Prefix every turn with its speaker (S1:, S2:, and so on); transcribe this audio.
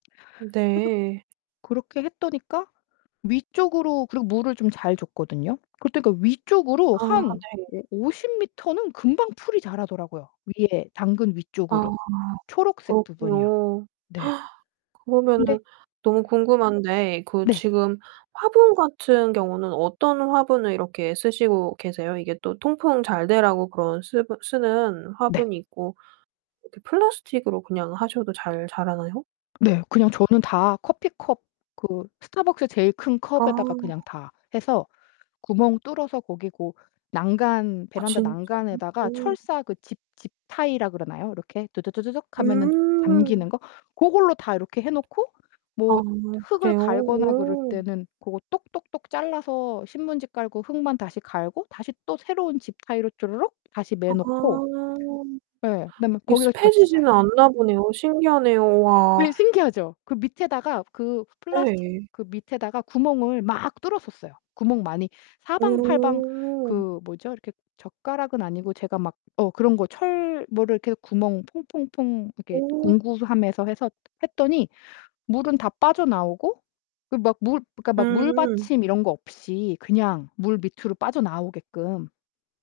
S1: 그래서
S2: 네.
S1: 그렇게 했더니까 위쪽으로 그리고 물을 좀 잘 줬거든요. 그럴 때 그러니까 위쪽으로
S2: 아
S1: 한
S2: 네.
S1: 오 오십 미터는 금방 풀이 자라더라고요. 위에 당근
S2: 아
S1: 위쪽으로. 초록색 부분이요.
S2: 그렇군요.
S1: 네. 근데
S2: 그러면은 너무 궁금한데 그
S1: 네.
S2: 지금 화분 같은 경우는 어떤 화분을 이렇게 쓰시고 계세요? 이게 또 통풍 잘되라고 그런 쓰버 쓰는
S1: 네.
S2: 화분이 있고 이렇게 플라스틱으로 그냥 하셔도 잘 자라나요?
S1: 네. 그냥 저는 다 커피 컵 그 스타벅스 제일 큰 컵에다가 그냥
S2: 아.
S1: 다 해서 구멍 뚫어서 거기 고 난간
S2: 아
S1: 베란다
S2: 진짜요?
S1: 난간에다가
S2: 오.
S1: 철사 그 집 집타이라 그러나요? 이렇게 두두두두둑 하면은
S2: 음.
S1: 잠기는 거? 고걸로 다 이렇게 해 놓고
S2: 아
S1: 뭐 흙을
S2: 그래요?
S1: 갈거나 그럴
S2: 오.
S1: 때는 고거 똑똑똑 잘라서 신문지 깔고 흙만 다시 갈고 다시 또 새로운 집타이로 쪼르륵 다시 매어 놓고
S2: 아.
S1: 예. 그다음에
S2: 이게
S1: 거기가 볕이 잘
S2: 습해지지는 않나 보네요. 신기하네요
S1: 예
S2: 와.
S1: 신기하죠? 그 밑에다가 그 플라스틱
S2: 네.
S1: 그 밑에다가 구멍을 막 뚫었었어요. 구멍 많이 사방팔방
S2: 오.
S1: 그 뭐죠? 이렇게 젓가락은 아니고 제가 막 어 그런 거 철 뭐를 이렇게 해서 구멍 퐁퐁퐁 이렇게
S2: 오.
S1: 공구함에서 해서 했더니 물은 다 빠져나오고 그 막 물 그러니까 막
S2: 음.
S1: 물받침 이런 거 없이 그냥 물 밑으로 빠져나오게끔.